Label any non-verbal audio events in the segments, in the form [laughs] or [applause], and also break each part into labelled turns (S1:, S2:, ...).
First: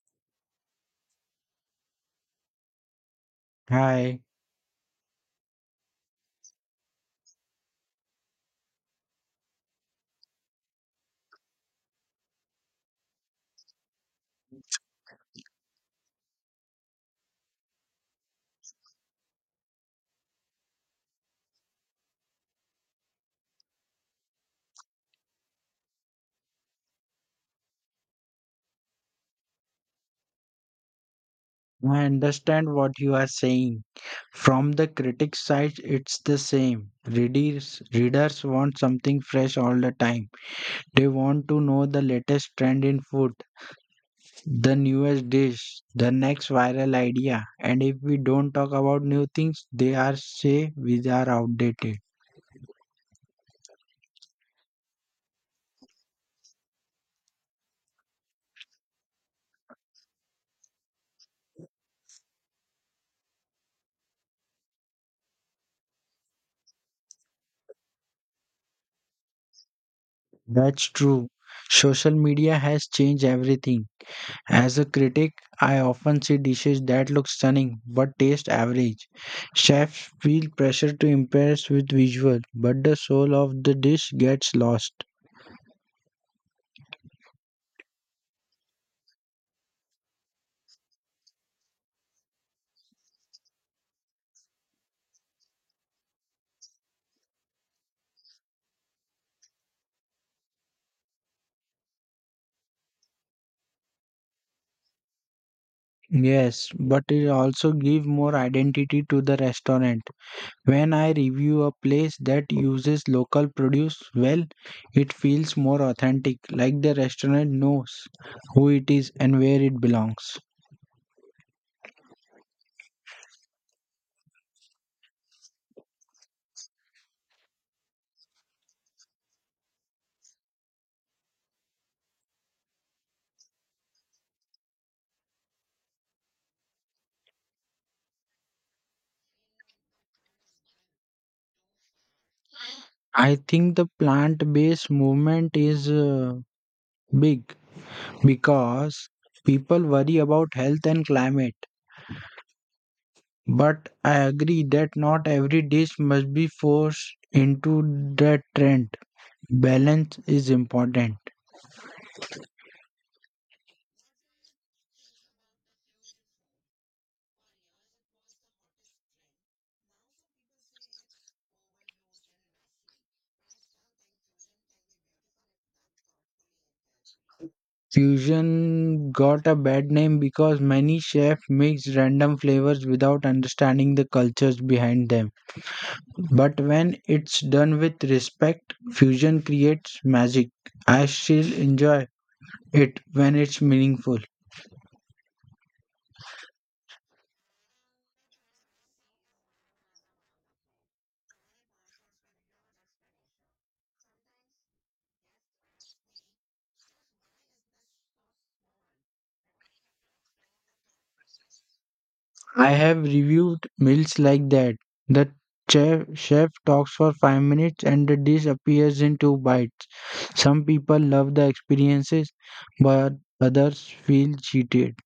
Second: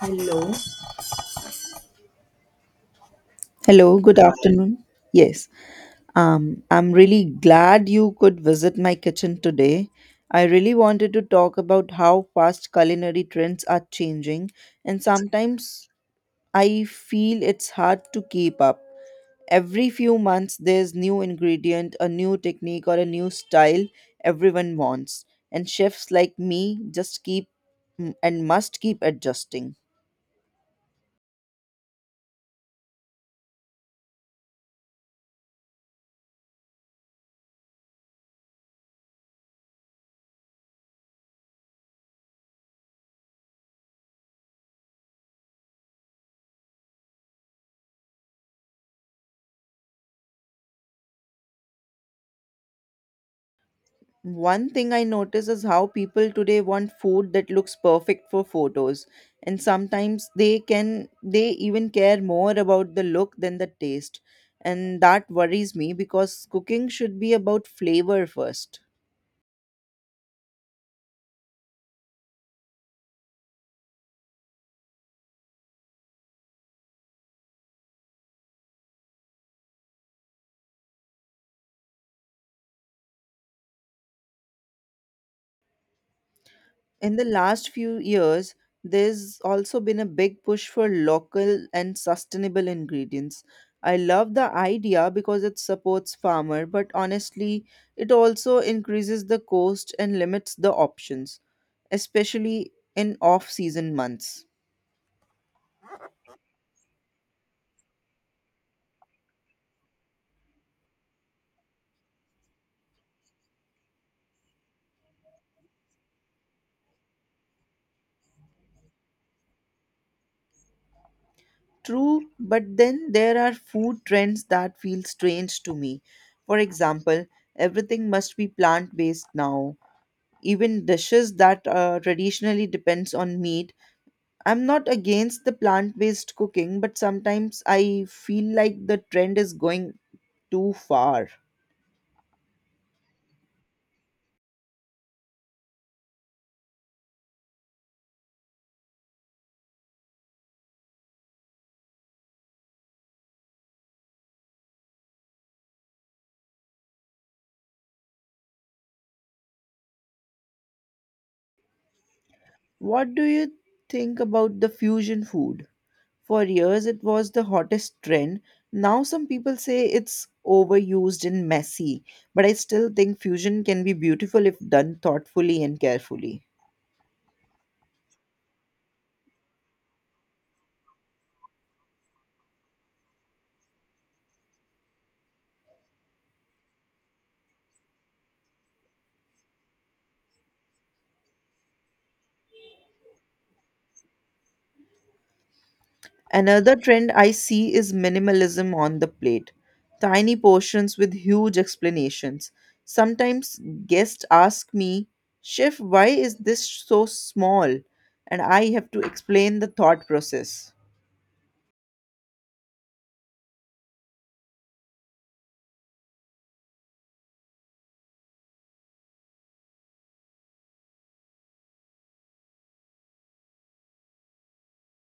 S1: Hello. Hello, good
S2: Hi,
S1: afternoon. Yes, I'm really glad you could visit my kitchen today. I really wanted to talk about how fast culinary trends are changing, and sometimes I feel it's hard to keep up. Every few months, there's new ingredient, a new technique, or a new style everyone wants, and chefs like me just keep and must keep adjusting.
S2: I understand what you are saying. From the critic's side, it's the same. Readers want something fresh all the time. They want to know the latest trend in food, the newest dish, the next viral idea. And if we don't talk about new things, they are say we are outdated.
S1: One thing I notice is how people today want food that looks perfect for photos, and sometimes they even care more about the look than the taste. And that worries me because cooking should be about flavor first.
S2: That's true. Social media has changed everything. As a critic, I often see dishes that look stunning but taste average. Chefs feel pressure to impress with visual, but the soul of the dish gets lost.
S1: In the last few years, there's also been a big push for local and sustainable ingredients. I love the idea because it supports farmer, but honestly, it also increases the cost and limits the options, especially in off-season months.
S2: Yes, but it also gives more identity to the restaurant. When I review a place that uses local produce well, it feels more authentic, like the restaurant knows who it is and where it belongs.
S1: True, but then there are food trends that feel strange to me. For example, everything must be plant-based now. Even dishes that traditionally depends on meat. I'm not against the plant based cooking, but sometimes I feel like the trend is going too far.
S2: I think the plant based movement is big because people worry about health and climate. But I agree that not every dish must be forced into that trend. Balance is important.
S1: What do you think about the fusion food? For years, it was the hottest trend. Now, some people say it's overused and messy, but I still think fusion can be beautiful if done thoughtfully and carefully.
S2: Fusion got a bad name because many chefs mix random flavors without understanding the cultures behind them. But when it's done with respect, fusion creates magic. I still enjoy it when it's meaningful.
S1: Another trend I see is minimalism on the plate. Tiny portions with huge explanations. Sometimes guests ask me, "Chef, why is this so small?" And I have to explain the thought process.
S2: I have reviewed meals like that. The chef talks for 5 minutes and the dish appears in 2 bites. Some people love the experiences, but others feel cheated.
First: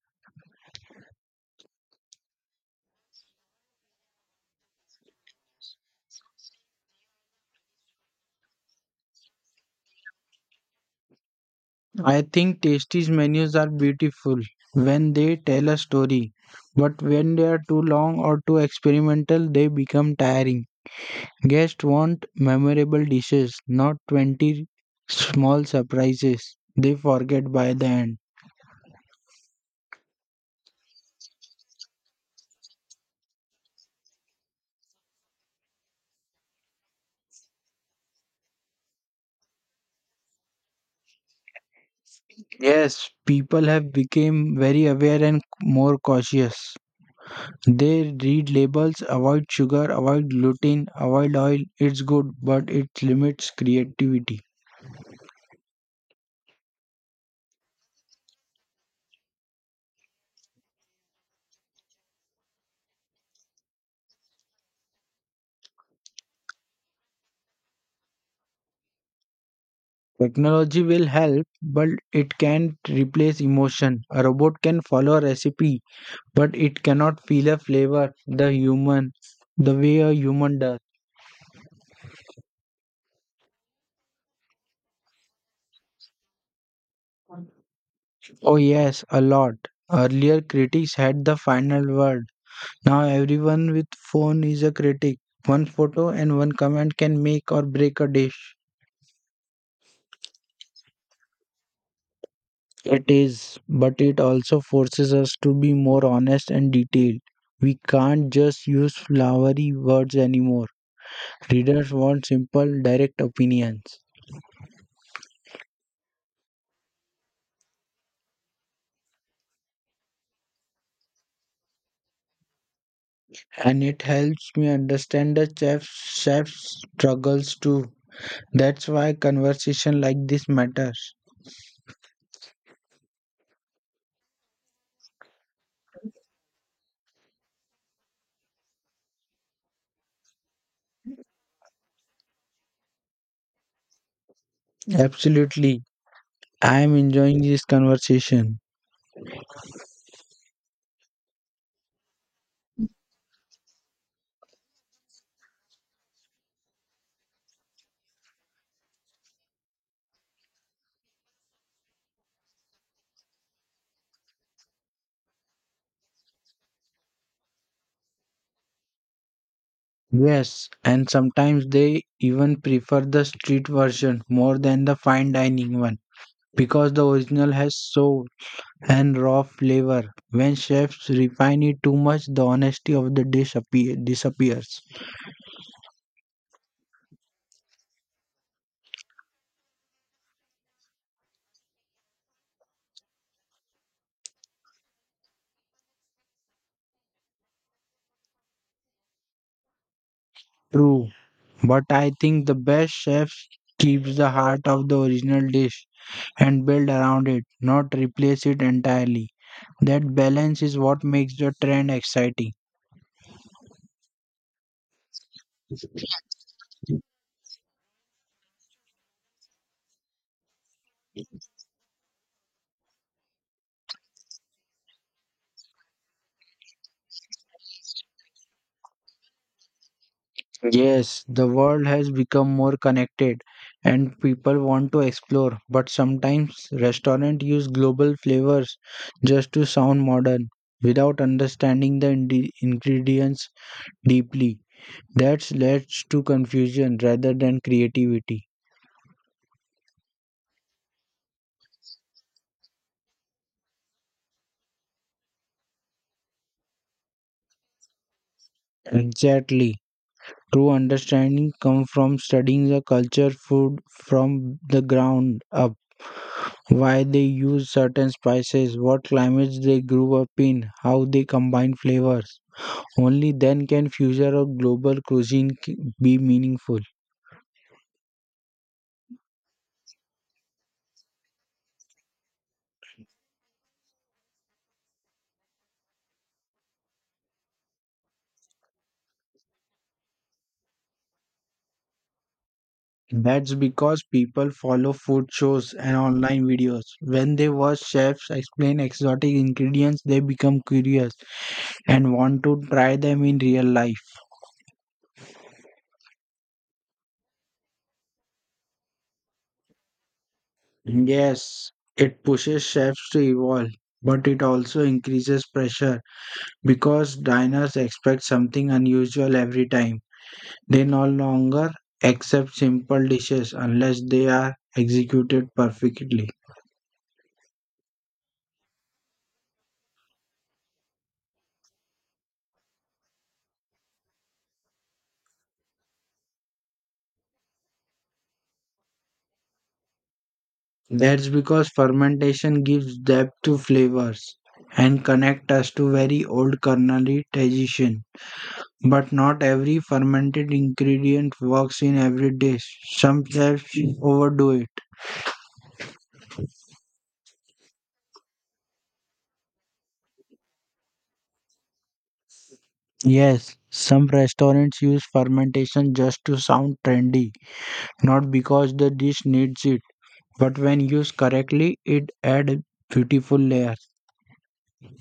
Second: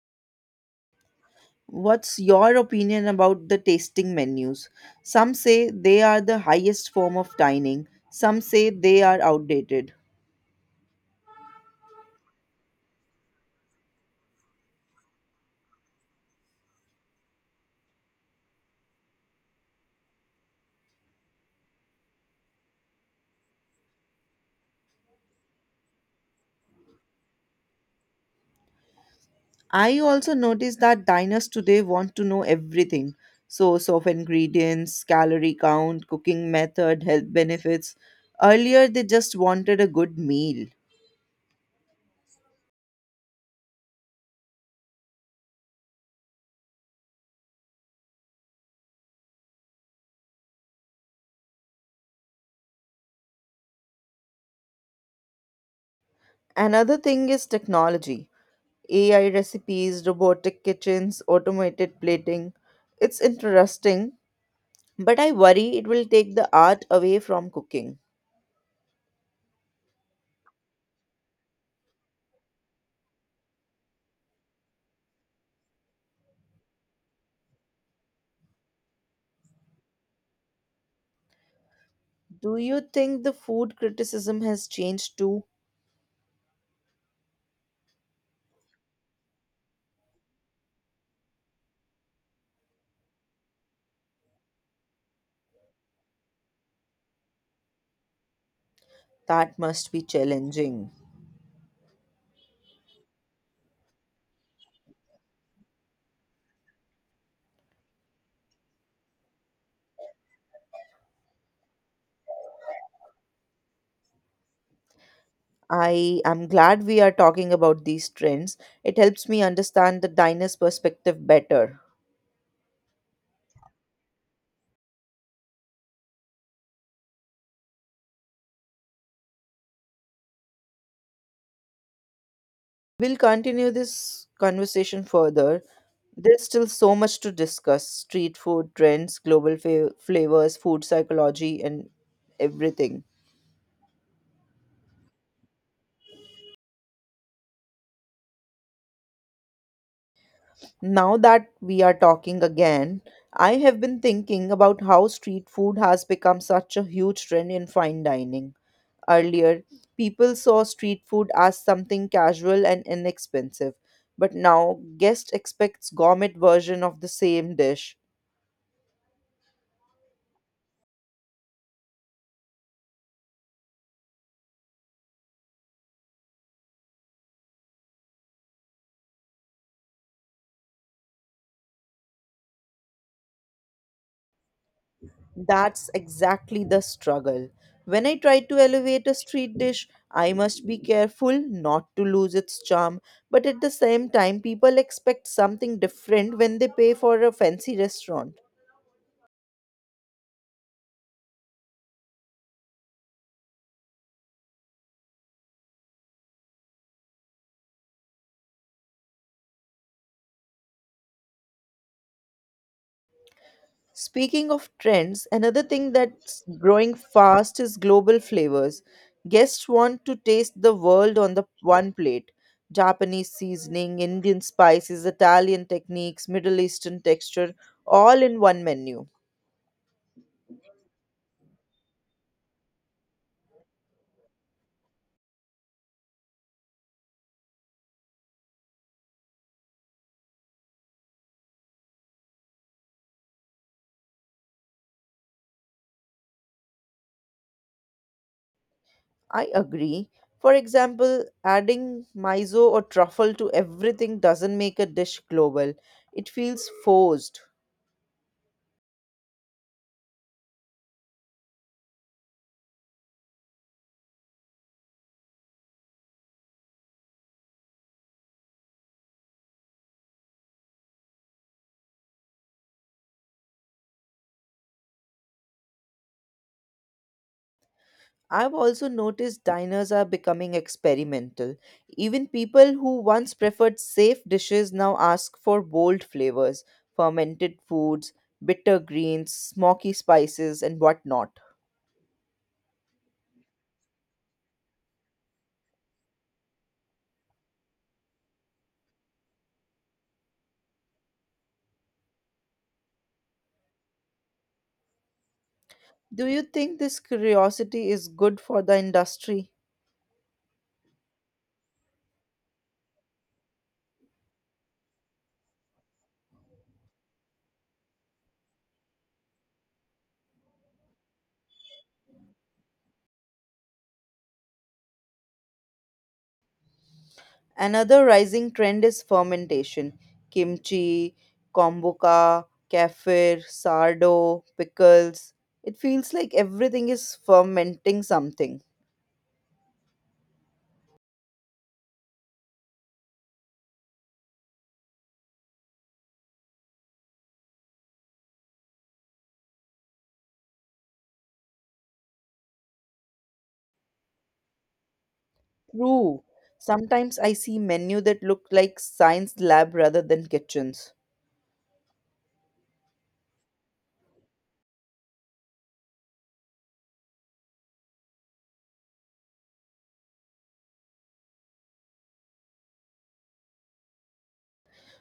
S1: What's your opinion about the tasting menus? Some say they are the highest form of dining, some say they are outdated.
S2: I think Tasty's menus are beautiful when they tell a story, but when they are too long or too experimental, they become tiring. Guests want memorable dishes, not 20 small surprises they forget by the end.
S1: I also noticed that diners today want to know everything: source of ingredients, calorie count, cooking method, health benefits. Earlier, they just wanted a good meal.
S2: Yes, people have become very aware and more cautious. They read labels, avoid sugar, avoid gluten, avoid oil. It's good, but it limits creativity.
S1: Another thing is technology: AI recipes, robotic kitchens, automated plating. It's interesting, but I worry it will take the art away from cooking.
S2: Technology will help, but it can't replace emotion. A robot can follow a recipe, but it cannot feel a flavor the way a human does.
S1: Do you think the food criticism has changed too?
S2: Oh yes, a lot. Earlier critics had the final word. Now everyone with phone is a critic. One photo and one comment can make or break a dish.
S1: That must be challenging.
S2: It is, but it also forces us to be more honest and detailed. We can't just use flowery words anymore. Readers want simple, direct opinions.
S1: I am glad we are talking about these trends. It helps me understand the diner's perspective better.
S2: And it helps me understand the chef's struggles too. That's why conversation like this matters.
S1: We'll continue this conversation further. There's still so much to discuss: street food trends, global flavors, food psychology, and everything.
S2: Absolutely. I am enjoying this conversation.
S1: Now that we are talking again, I have been thinking about how street food has become such a huge trend in fine dining. Earlier, people saw street food as something casual and inexpensive, but now guest expects gourmet version of the same dish.
S2: Yes, and sometimes they even prefer the street version more than the fine dining one because the original has soul and raw flavor. When chefs refine it too much, the honesty of the dish disappears.
S1: That's exactly the struggle. When I try to elevate a street dish, I must be careful not to lose its charm, but at the same time, people expect something different when they pay for a fancy restaurant.
S2: True, but I think the best chefs keeps the heart of the original dish and build around it, not replace it entirely. That balance is what makes the trend exciting.
S1: Speaking of trends, another thing that's growing fast is global flavors. Guests want to taste the world on the one plate. Japanese seasoning, Indian spices, Italian techniques, Middle Eastern texture, all in one menu.
S2: Yes, the world has become more connected and people want to explore, but sometimes restaurants use global flavors just to sound modern without understanding the ingredients deeply. That leads to confusion rather than creativity.
S1: I agree. For example, adding miso or truffle to everything doesn't make a dish global. It feels forced.
S2: Exactly. True understanding comes from studying the culture food from the ground up. Why they use certain spices, what climates they grew up in, how they combine flavors. Only then can future of global cuisine be meaningful.
S1: I've also noticed diners are becoming experimental. Even people who once preferred safe dishes now ask for bold flavors, fermented foods, bitter greens, smoky spices, and whatnot.
S2: That's because people follow food shows and online videos. When they watch chefs explain exotic ingredients, they become curious and want to try them in real life.
S1: Do you think this curiosity is good for the industry?
S2: Yes, it pushes chefs to evolve, but it also increases pressure because diners expect something unusual every time. They no longer accept simple dishes unless they are executed perfectly.
S1: Another rising trend is fermentation. Kimchi, kombucha, kefir, sardo, pickles. It feels like everything is fermenting something.
S2: That's because fermentation gives depth to flavors and connect us to very old culinary tradition. But not every fermented ingredient works in every dish. Some chefs overdo it.
S1: True. Sometimes I see menu that look like science lab rather than kitchens.
S2: Yes, some restaurants use fermentation just to sound trendy, not because the dish needs it, but when used correctly, it adds beautiful layers.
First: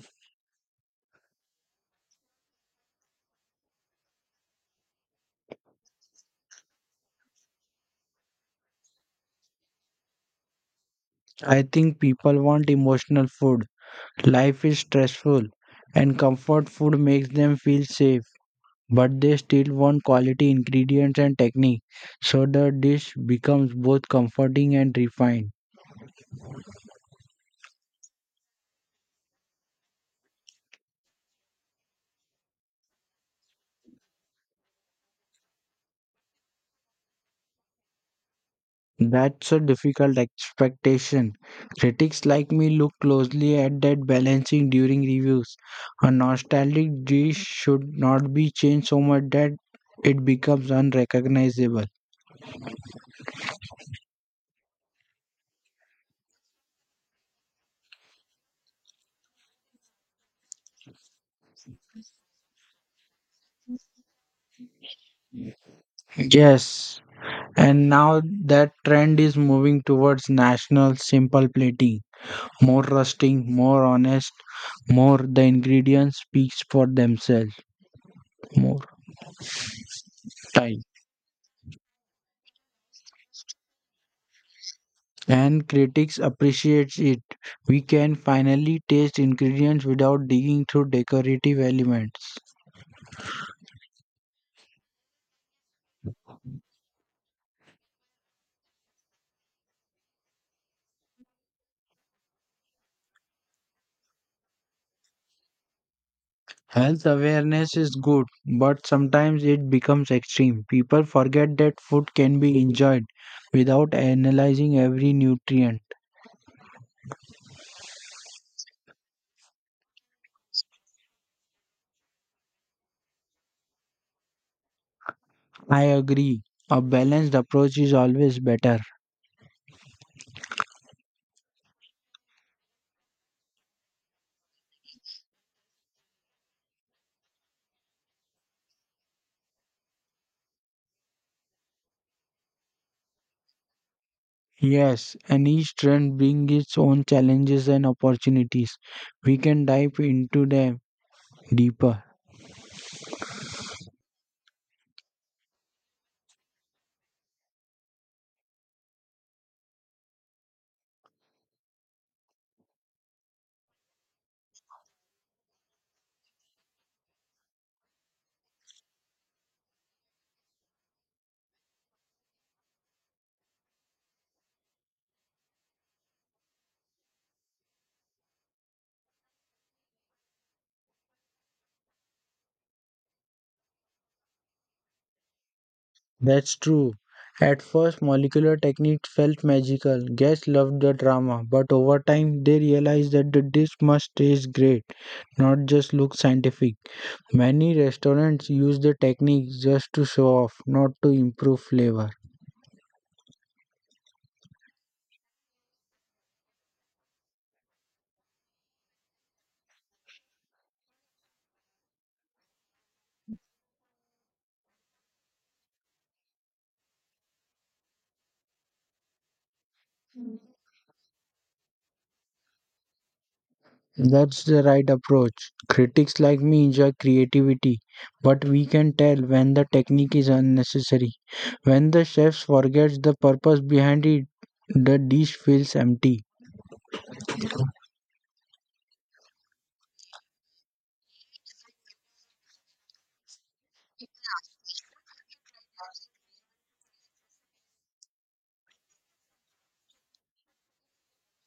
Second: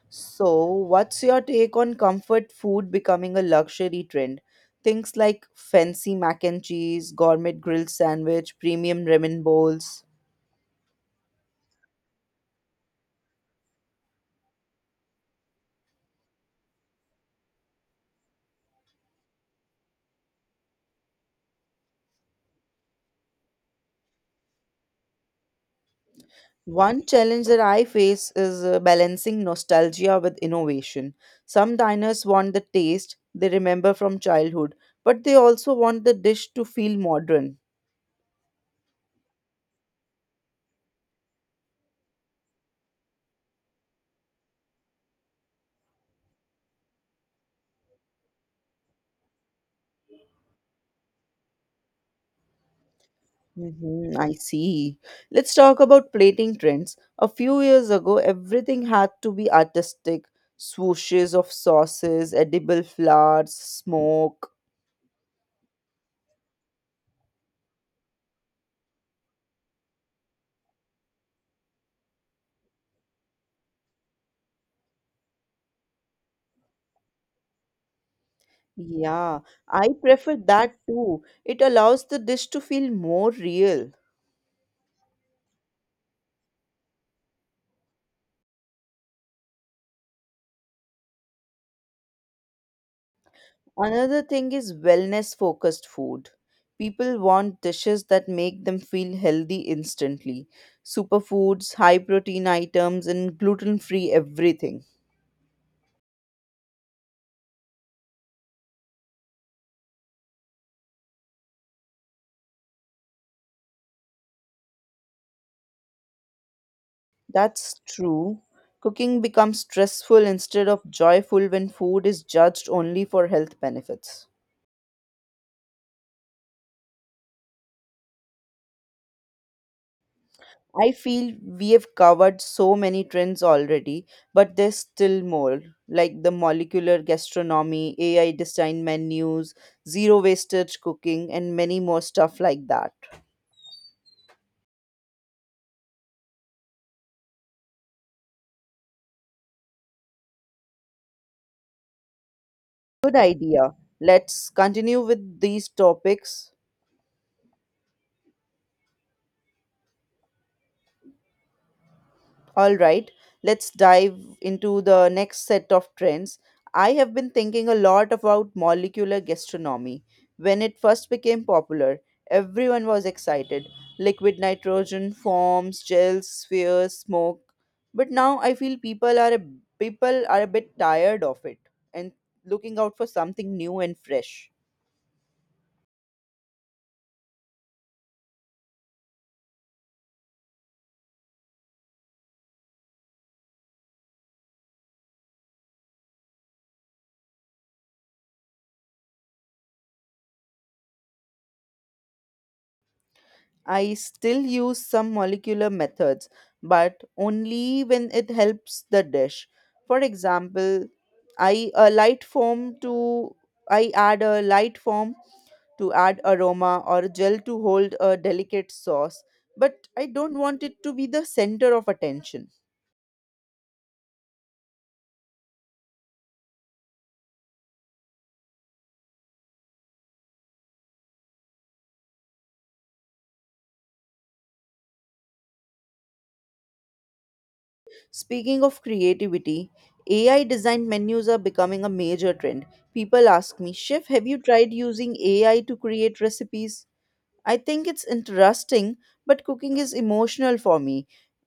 S1: So, what's your take on comfort food becoming a luxury trend? Things like fancy mac and cheese, gourmet grilled sandwich, premium ramen bowls.
S2: I think people want emotional food. Life is stressful, and comfort food makes them feel safe, but they still want quality ingredients and technique, so the dish becomes both comforting and refined.
S1: One challenge that I face is balancing nostalgia with innovation. Some diners want the taste they remember from childhood, but they also want the dish to feel modern.
S2: That's a difficult expectation. Critics like me look closely at that balancing during reviews. A nostalgic dish should not be changed so much that it becomes unrecognizable.
S1: Mhm, I see. Let's talk about plating trends. A few years ago, everything had to be artistic: swooshes of sauces, edible flowers, smoke.
S2: Yes, and now that trend is moving towards national simple plating. More rusting, more honest, more the ingredients speaks for themselves. More
S1: Yeah, I prefer that
S2: time.
S1: too. It allows the dish to feel more real.
S2: And critics appreciate it. We can finally taste ingredients without digging through decorative elements.
S1: Another thing is wellness focused food. People want dishes that make them feel healthy instantly. Superfoods, high protein items, and gluten free everything.
S2: Health awareness is good, but sometimes it becomes extreme. People forget that food can be enjoyed without analyzing every nutrient.
S1: That's true. Cooking becomes stressful instead of joyful when food is judged only for health benefits.
S2: I agree. A balanced approach is always better.
S1: I feel we have covered so many trends already, but there's still more, like the molecular gastronomy, AI designed menus, zero wastage cooking, and many more stuff like that.
S2: Yes, and each trend brings its own challenges and opportunities. We can dive into them deeper.
S1: Good idea. Let's continue with these topics. All right, let's dive into the next set of trends. I have been thinking a lot about molecular gastronomy. When it first became popular, everyone was excited. Liquid nitrogen forms, gels, spheres, smoke. But now I feel people are a bit tired of it and looking out for something new and fresh.
S2: That's true. At first, molecular techniques felt magical. Guests loved the drama, but over time, they realized that the dish must taste great, not just look scientific. Many restaurants use the technique just to show off, not to improve flavor.
S1: I still use some molecular methods, but only when it helps the dish. For example, I a light foam to I add a light foam to add aroma or gel to hold a delicate sauce, but I don't want it to be the center of attention.
S2: That's the right approach. Critics like me enjoy creativity, but we can tell when the technique is unnecessary. When the chef forgets the purpose behind it, the dish feels empty.
S1: Speaking of creativity, AI designed menus are becoming a major trend. People ask me, "Chef, have you tried using AI to create recipes?" I think it's interesting, but cooking is emotional for me.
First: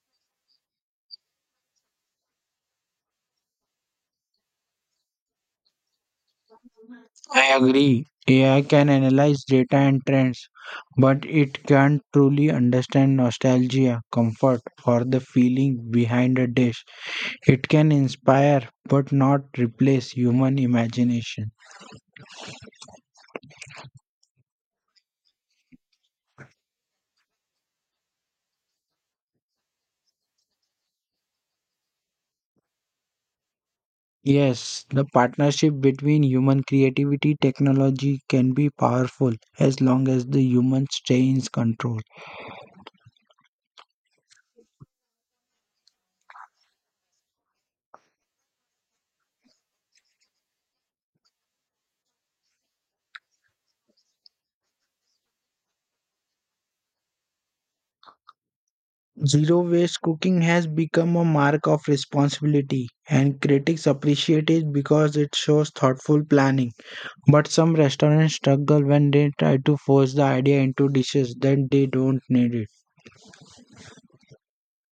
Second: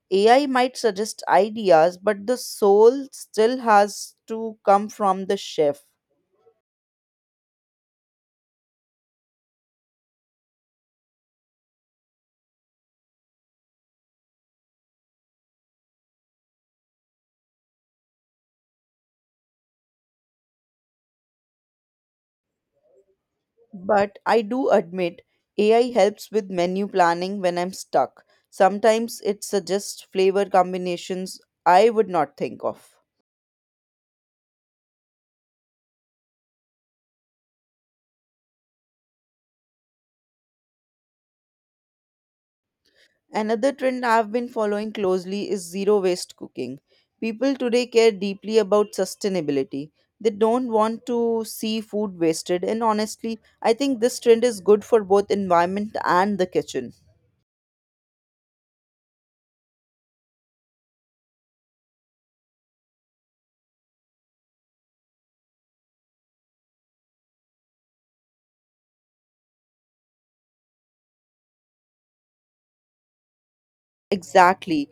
S1: AI might suggest ideas, but the soul still has to come from the chef.
S2: I agree. AI can analyze data and trends, but it can't truly understand nostalgia, comfort, or the feeling behind a dish. It can inspire, but not replace human imagination.
S1: But I do admit AI helps with menu planning when I'm stuck. Sometimes it suggests flavor combinations I would not think of.
S2: Yes, the partnership between human creativity technology can be powerful as long as the human stay in control.
S1: Another trend I've been following closely is zero waste cooking. People today care deeply about sustainability. They don't want to see food wasted, and honestly, I think this trend is good for both environment and the kitchen.
S2: Zero waste cooking has become a mark of responsibility and critics appreciate it because it shows thoughtful planning. But some restaurants struggle when they try to force the idea into dishes that they don't need it.
S1: Exactly.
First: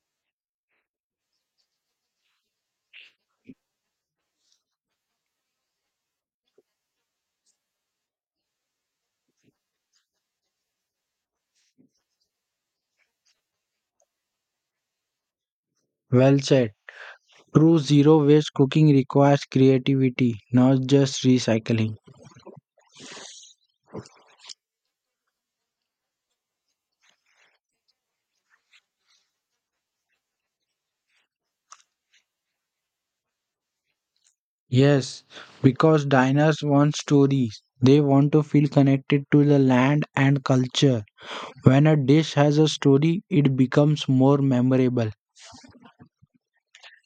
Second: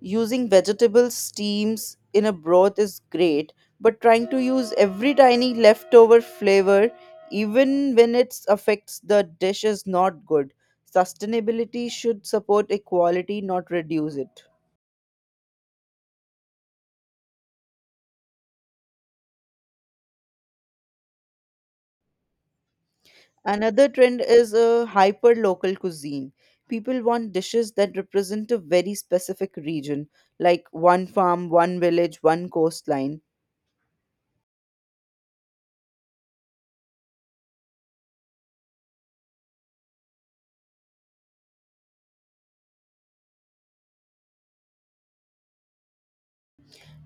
S1: Using vegetable steams in a broth is great, but trying to use every tiny leftover flavor even when it affects the dish is not good. Sustainability should support equality, not reduce it.
S2: Well said. True zero waste cooking requires creativity, not just recycling.
S1: Another trend is a hyper local cuisine. People want dishes that represent a very specific region, like one farm, one village, one coastline.
S2: Yes, because diners want stories. They want to feel connected to the land and culture. When a dish has a story, it becomes more memorable.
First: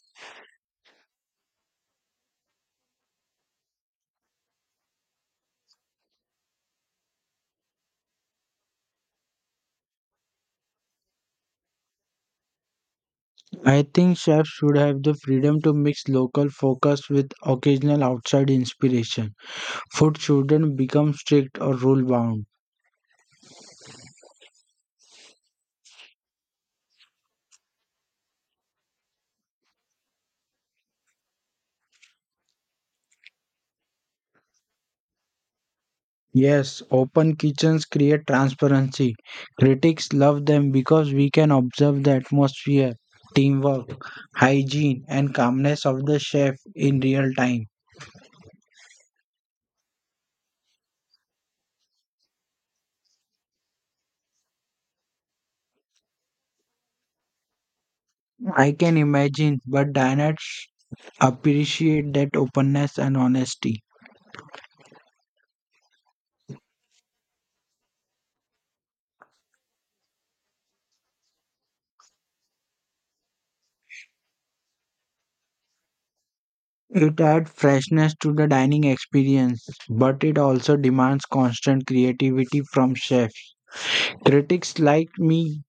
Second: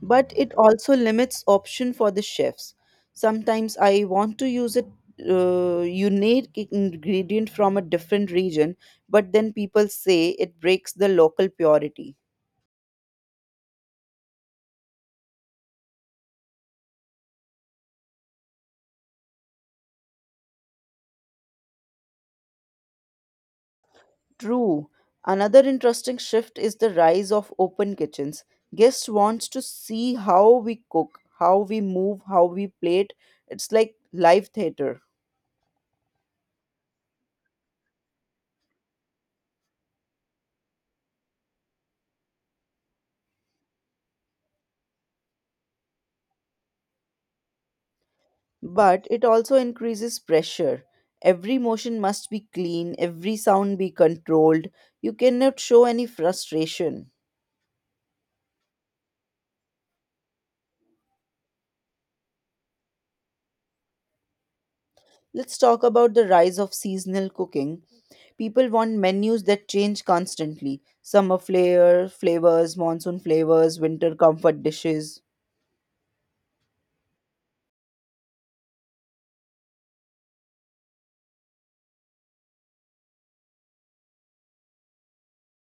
S1: But it also limits option for the chefs. Sometimes I want to use a unique ingredient from a different region, but then people say it breaks the local purity.
S2: I think chefs should have the freedom to mix local focus with occasional outside inspiration. Food shouldn't become strict or rule bound.
S1: True. Another interesting shift is the rise of open kitchens. Guests wants to see how we cook, how we move, how we plate. It's like live theater.
S2: Yes, open kitchens create transparency. Critics love them because we can observe the atmosphere, teamwork, hygiene, and calmness of the chef in real time.
S1: But it also increases pressure. Every motion must be clean, every sound be controlled. You cannot show any frustration.
S2: I can imagine, but diners appreciate that openness and honesty.
S1: Let's talk about the rise of seasonal cooking. People want menus that change constantly. Summer flair, flavors, monsoon flavors, winter comfort dishes.
S2: It adds freshness to the dining experience, but it also demands constant creativity from chefs. Critics like me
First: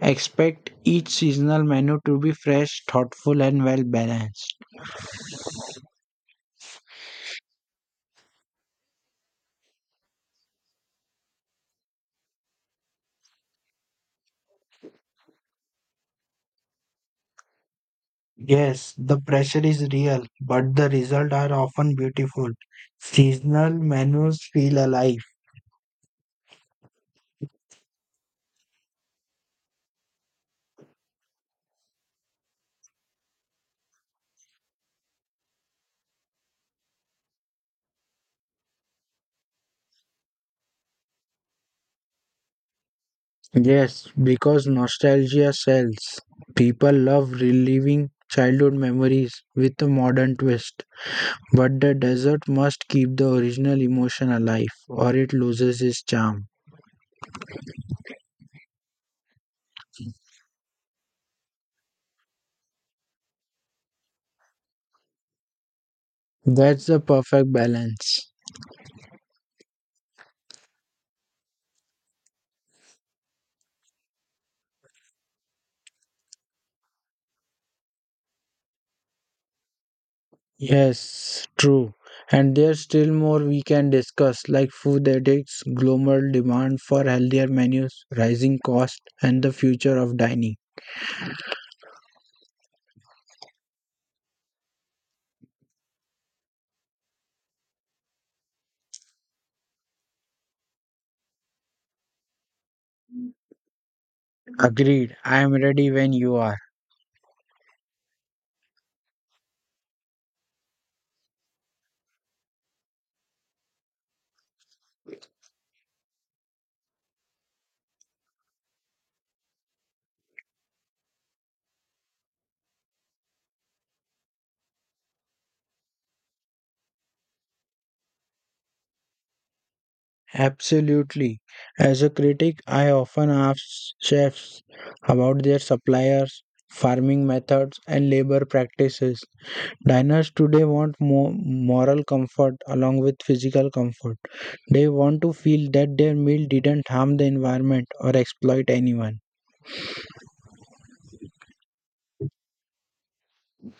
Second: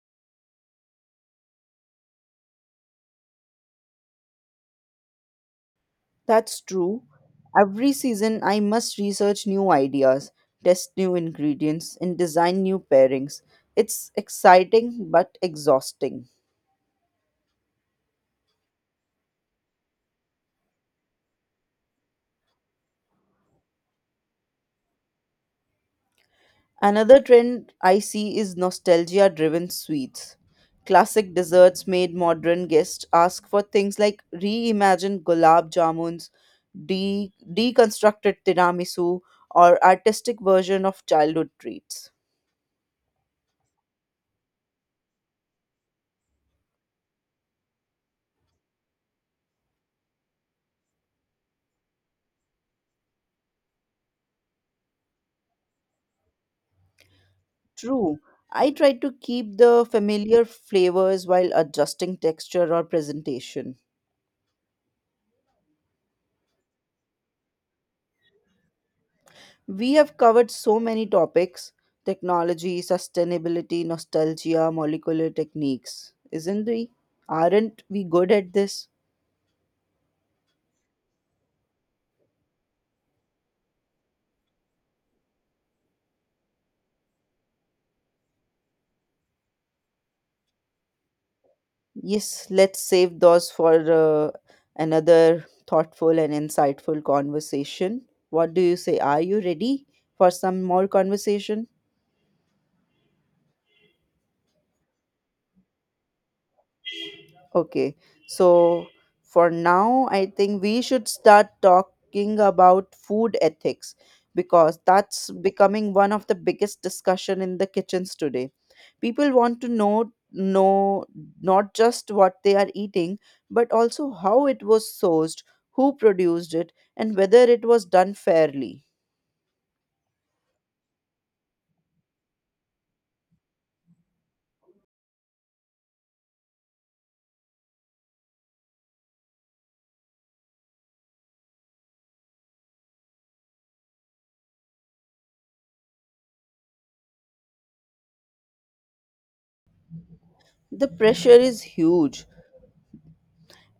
S2: expect each seasonal menu to be fresh, thoughtful, and well balanced.
S1: That's true. Every season, I must research new ideas, test new ingredients, and design new pairings. It's exciting but exhausting.
S2: Yes, the pressure is real, but the results are often beautiful. Seasonal menus feel alive.
S1: Another trend I see is nostalgia driven sweets. Classic desserts made modern guests ask for things like reimagined gulab jamuns, de- deconstructed tiramisu, or artistic version of childhood treats.
S2: Yes, because nostalgia sells. People love reliving childhood memories with a modern twist. But the dessert must keep the original emotion alive or it loses its charm.
S1: True. I try to keep the familiar flavors while adjusting texture or presentation.
S2: That's the perfect balance.
S1: We have covered so many topics: technology, sustainability, nostalgia, molecular techniques. Isn't we? Aren't we good at this?
S2: Yes, true. And there's still more we can discuss, like food addicts, global demand for healthier menus, rising cost, and the future of dining.
S1: Yes, let's save those for another thoughtful and insightful conversation. What do you say? Are you ready for some more conversation?
S2: Agreed. I am ready when you are.
S1: Okay, so for now, I think we should start talking about food ethics because that's becoming one of the biggest discussion in the kitchens today. People want to know not just what they are eating, but also how it was sourced, who produced it, and whether it was done fairly.
S2: Absolutely. As a critic, I often ask chefs about their suppliers, farming methods, and labor practices. Diners today want more moral comfort along with physical comfort. They want to feel that their meal didn't harm the environment or exploit anyone.
S1: The pressure is huge.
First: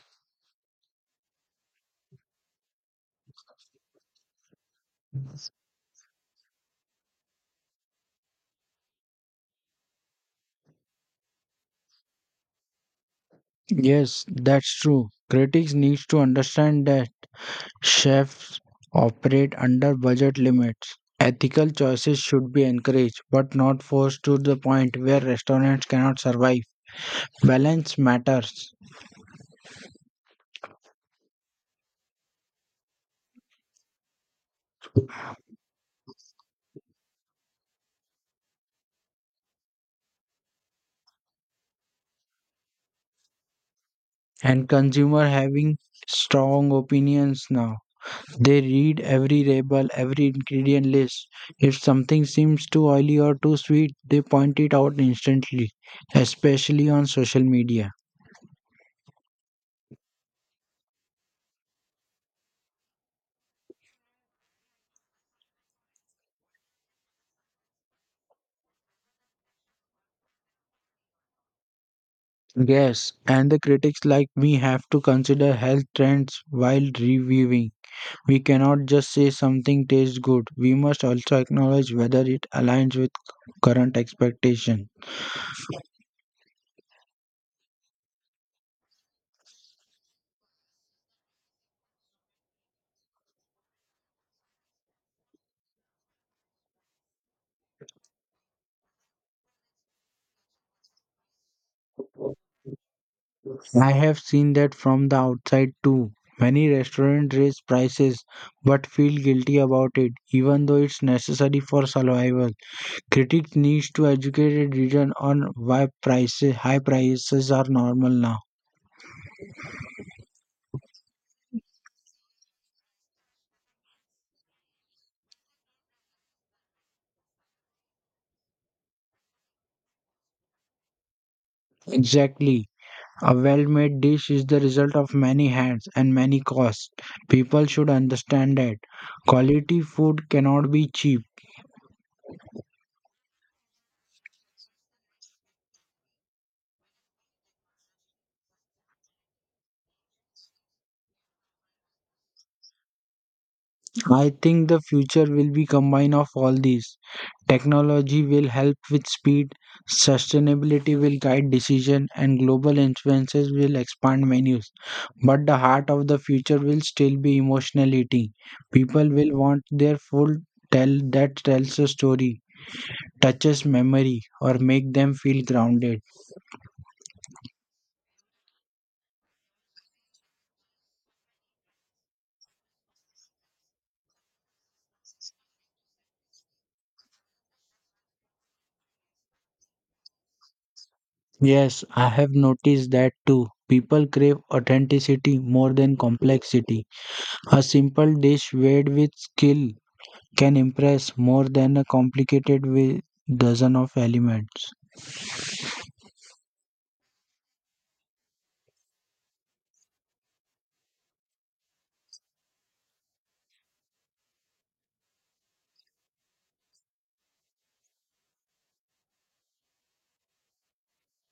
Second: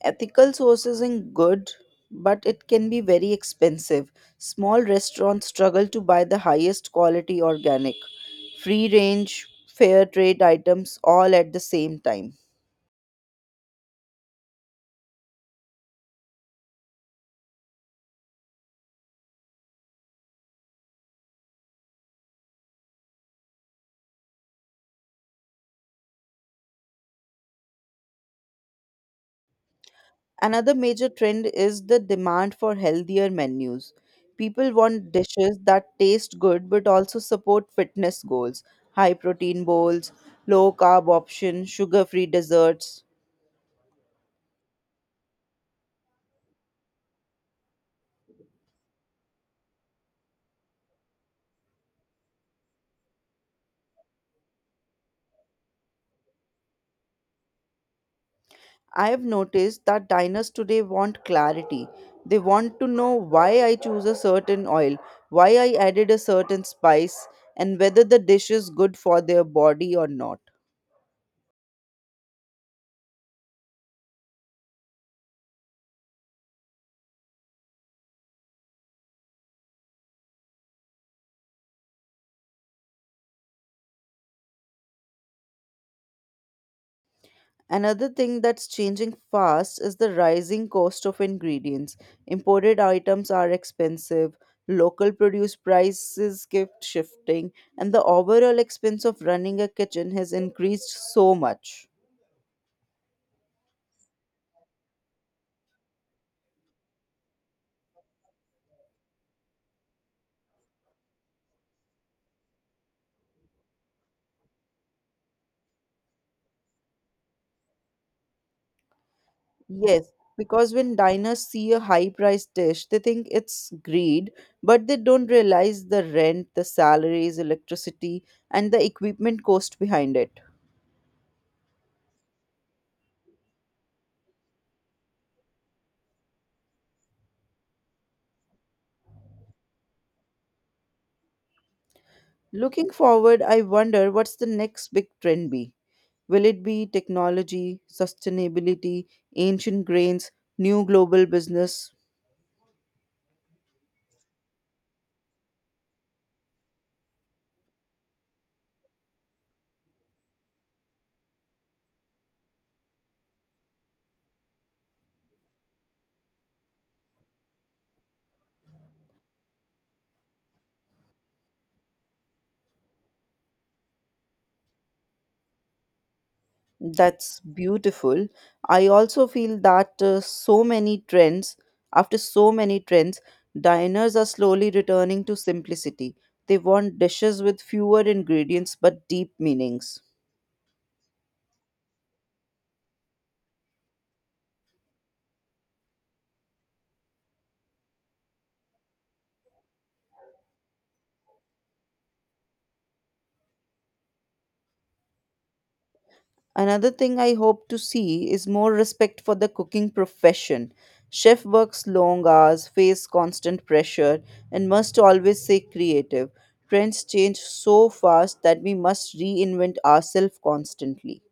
S1: Ethical sourcing good, but it can be very expensive. Small restaurants struggle to buy the highest quality organic, free range, fair trade items all at the same time.
S2: Yes, that's true. Critics need to understand that chefs operate under budget limits. Ethical choices should be encouraged but not forced to the point where restaurants cannot survive. Balance matters
S1: Another major trend is the demand for healthier menus. People want dishes that taste good but also support fitness goals, high protein bowls, low carb options, sugar free desserts.
S2: and consumer having strong opinions now. They read every label, every ingredient list. If something seems too oily or too sweet, they point it out instantly, especially on social media.
S1: I have noticed that diners today want clarity. They want to know why I choose a certain oil, why I added a certain spice, and whether the dish is good for their body or not.
S2: Yes, and the critics like me have to consider health trends while reviewing. We cannot just say something tastes good. We must also acknowledge whether it aligns with current expectation.
S1: Another thing that's changing fast is the rising cost of ingredients. Imported items are expensive, local produce prices keep shifting, and the overall expense of running a kitchen has increased so much.
S2: I have seen that from the outside too. Many restaurants raise prices but feel guilty about it, even though it's necessary for survival. Critics need to educate a region on why prices high prices are normal now.
S1: Yes, because when diners see a high priced dish, they think it's greed, but they don't realize the rent, the salaries, electricity, and the equipment cost behind it.
S2: Exactly. A well-made dish is the result of many hands and many costs. People should understand that. Quality food cannot be cheap.
S1: Looking forward, I wonder what's the next big trend be? Will it be technology, sustainability, ancient grains, new global business?
S2: I think the future will be combine of all these. Technology will help with speed, sustainability will guide decision, and global influences will expand menus. But the heart of the future will still be emotional eating. People will want their food tell that tells a story, touches memory, or make them feel grounded.
S1: That's beautiful. I also feel that so many trends, after so many trends, diners are slowly returning to simplicity. They want dishes with fewer ingredients but deep meanings.
S2: Yes, I have noticed that too. People crave authenticity more than complexity. A simple dish weighed with skill can impress more than a complicated with dozen of elements.
S1: Another thing I hope to see is more respect for the cooking profession. Chef works long hours, face constant pressure, and must always stay creative. Trends change so fast that we must reinvent ourselves constantly.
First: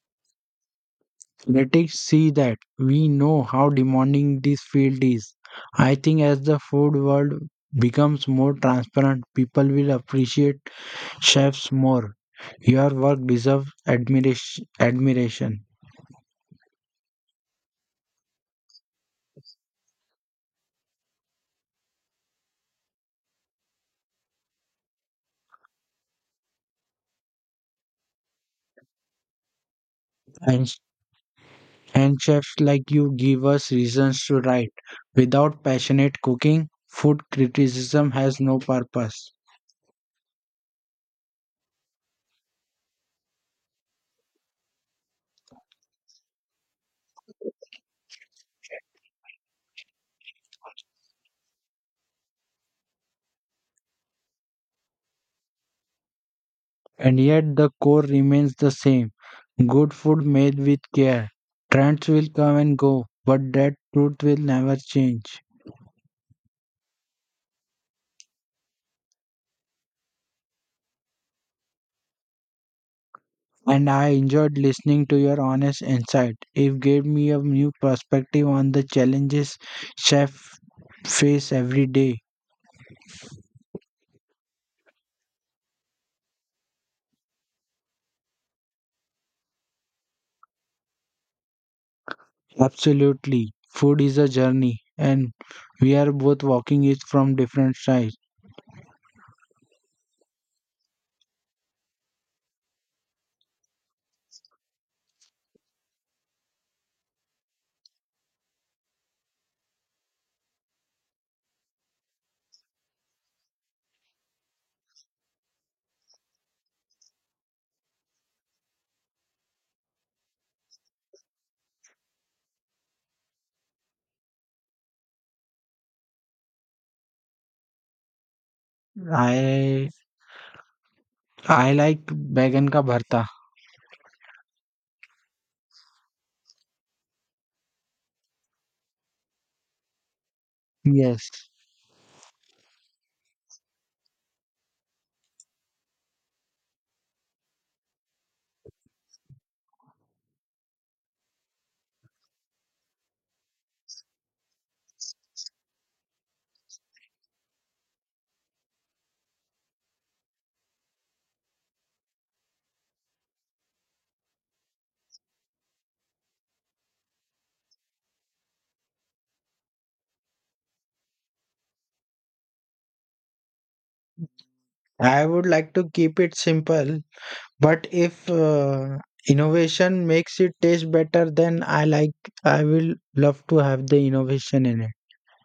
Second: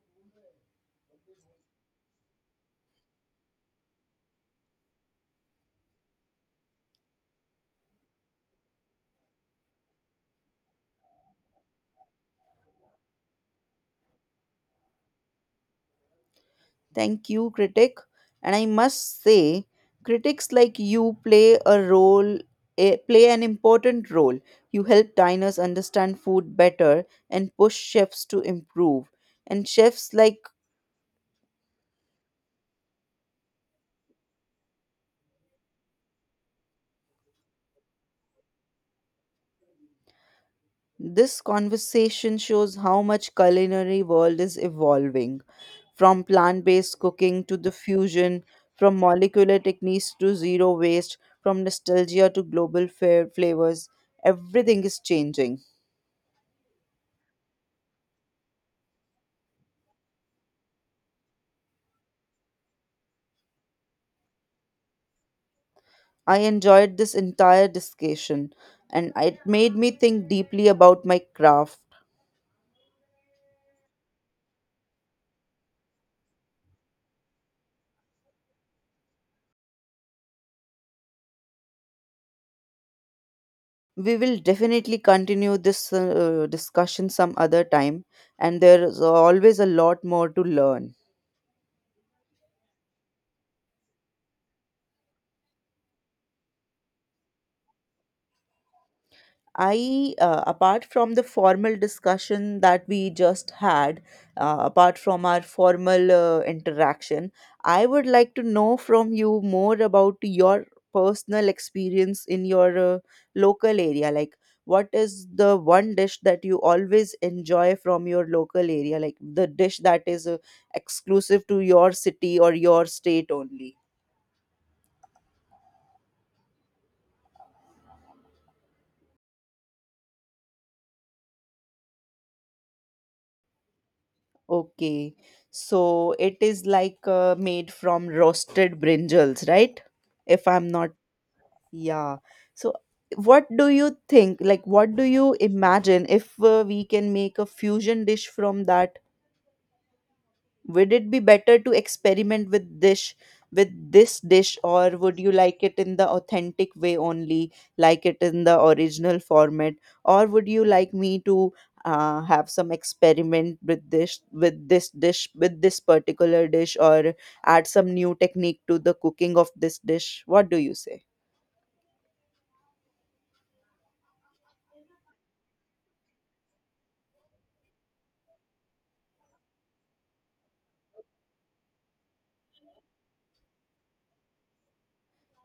S2: Let's see that we know how demanding this field is. I think as the food world becomes more transparent, people will appreciate chefs more. Your work deserves admiration.
S1: Thank you, critic. And I must say, critics like you play a role, play an important role. You help diners understand food better and push chefs to improve. And chefs like
S2: And, and chefs like you give us reasons to write. Without passionate cooking, food criticism has no purpose.
S1: this conversation shows how much culinary world is evolving, from plant-based cooking to the fusion, from molecular techniques to zero waste, from nostalgia to global fair flavors. Everything is changing.
S2: And yet the core remains the same. Good food made with care. Trends will come and go, but that truth will never change.
S1: I enjoyed this entire discussion and it made me think deeply about my craft.
S2: And I enjoyed listening to your honest insight. It gave me a new perspective on the challenges chefs face every day.
S1: We will definitely continue this discussion some other time, and there is always a lot more to learn.
S2: Absolutely. Food is a journey and we are both walking it from different sides.
S1: I apart from the formal discussion that we just had, apart from our formal interaction, I would like to know from you more about your personal experience in your local area. Like, what is the one dish that you always enjoy from your local area? Like, the dish that is exclusive to your city or your state only?
S2: I I like vegan ka bharta.
S1: Okay. So it is like made from roasted brinjals, right? If I'm not,
S2: Yes.
S1: yeah. So what do you think? Like, what do you imagine if we can make a fusion dish from that? Would it be better to experiment with dish with this dish or would you like it in the authentic way only, like it in the original format, or would you like me to have some experiment with this dish with this particular dish or add some new technique to the cooking of this dish? What do you say?
S2: I would like to keep it simple. But if innovation makes it taste better, then I will love to have the innovation in it.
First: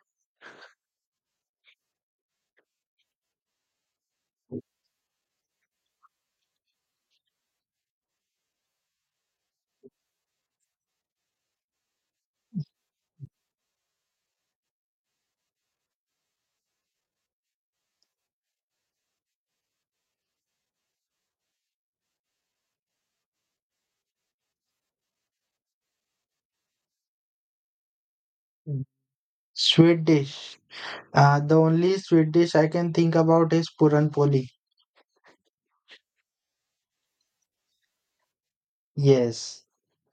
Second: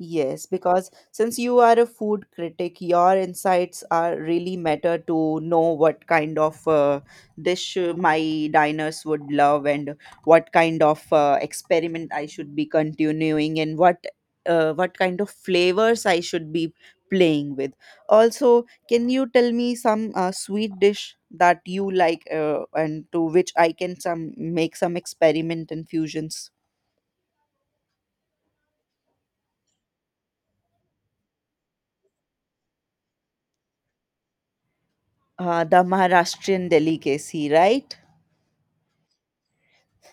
S1: Yes, because since you are a food critic, your insights are really matter to know what kind of dish my diners would love and what kind of experiment I should be continuing and what kind of flavors I should be playing with. Also, can you tell me some sweet dish that you like and to which I can some make some experiment and fusions?
S2: Mm. Sweet dish. The only sweet dish I can think about is puran poli.
S1: The Maharashtrian delicacy, right?
S2: Yes,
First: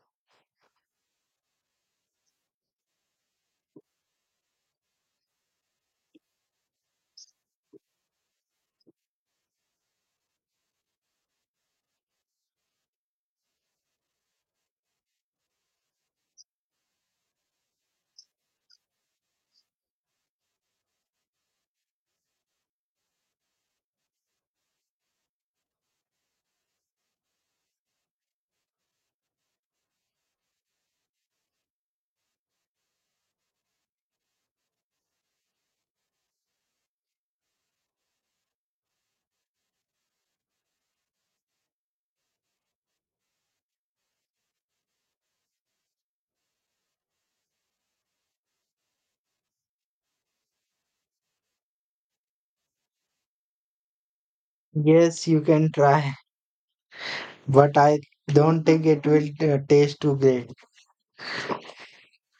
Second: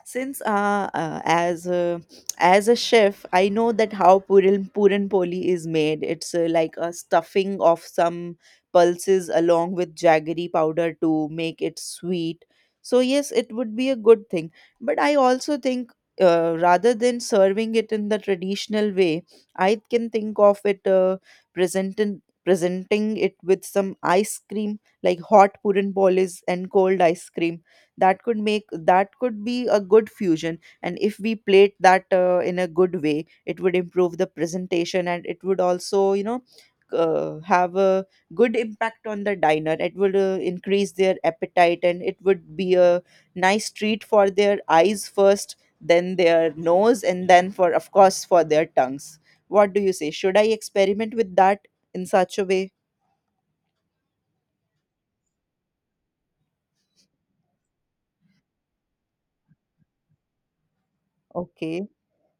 S1: Since as a chef, I know that how puran poli is made. It's like a stuffing of some pulses along with jaggery powder to make it sweet. So yes, it would be a good thing. But I also think rather than serving it in the traditional way, I can think of it presenting it with some ice cream, like hot puran polis and cold ice cream. That could make that could be a good fusion, and if we plate that in a good way, it would improve the presentation, and it would also have a good impact on the diner. It would increase their appetite, and it would be a nice treat for their eyes first, then their nose, and then, for of course, for their tongues. What do you say? Should I experiment with that in such a way?
S2: yes, you can try, but I don't think it will taste too great.
S1: Okay,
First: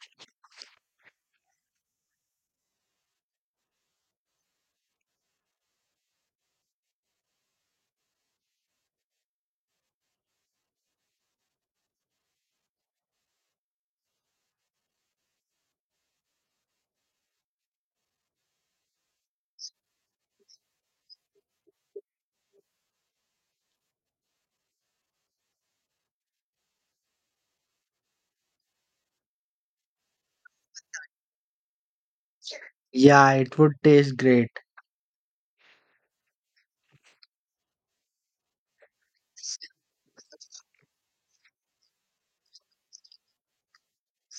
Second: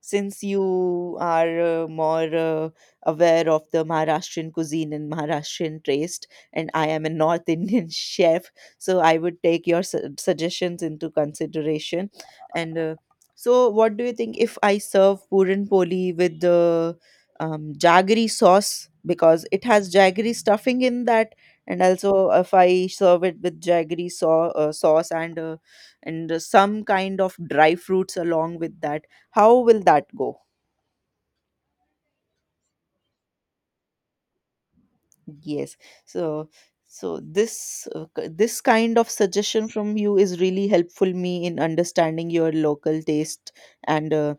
S1: since you are more aware of the Maharashtrian cuisine and Maharashtrian taste, and I am a North Indian [laughs] chef, so I would take your suggestions into consideration. And so, what do you think if I serve puran poli with the jaggery sauce, because it has jaggery stuffing in that, and also if I serve it with sauce and some kind of dry fruits along with that, how will that go?
S2: Yeah, it would taste great.
S1: Yes. So so this this kind of suggestion from you is really helpful me in understanding your local taste, and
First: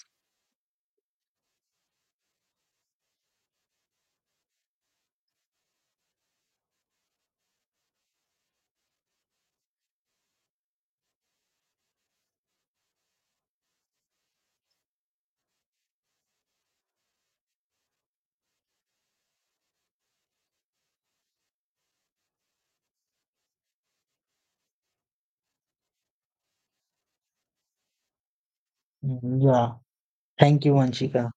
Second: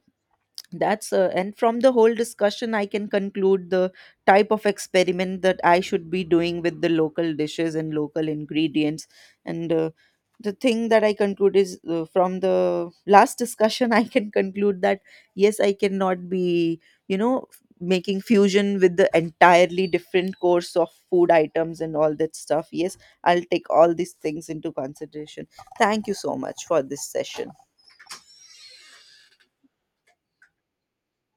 S1: that's and from the whole discussion I can conclude the type of experiment that I should be doing with the local dishes and local ingredients. And the thing that I conclude is from the last discussion, [laughs] I can conclude that yes, I cannot be, you know, making fusion with the entirely different course of food items and all that stuff. Yes, I'll take all these things into consideration. Thank you so much for this session.
S2: Mm, yeah. Thank you, Vanshika.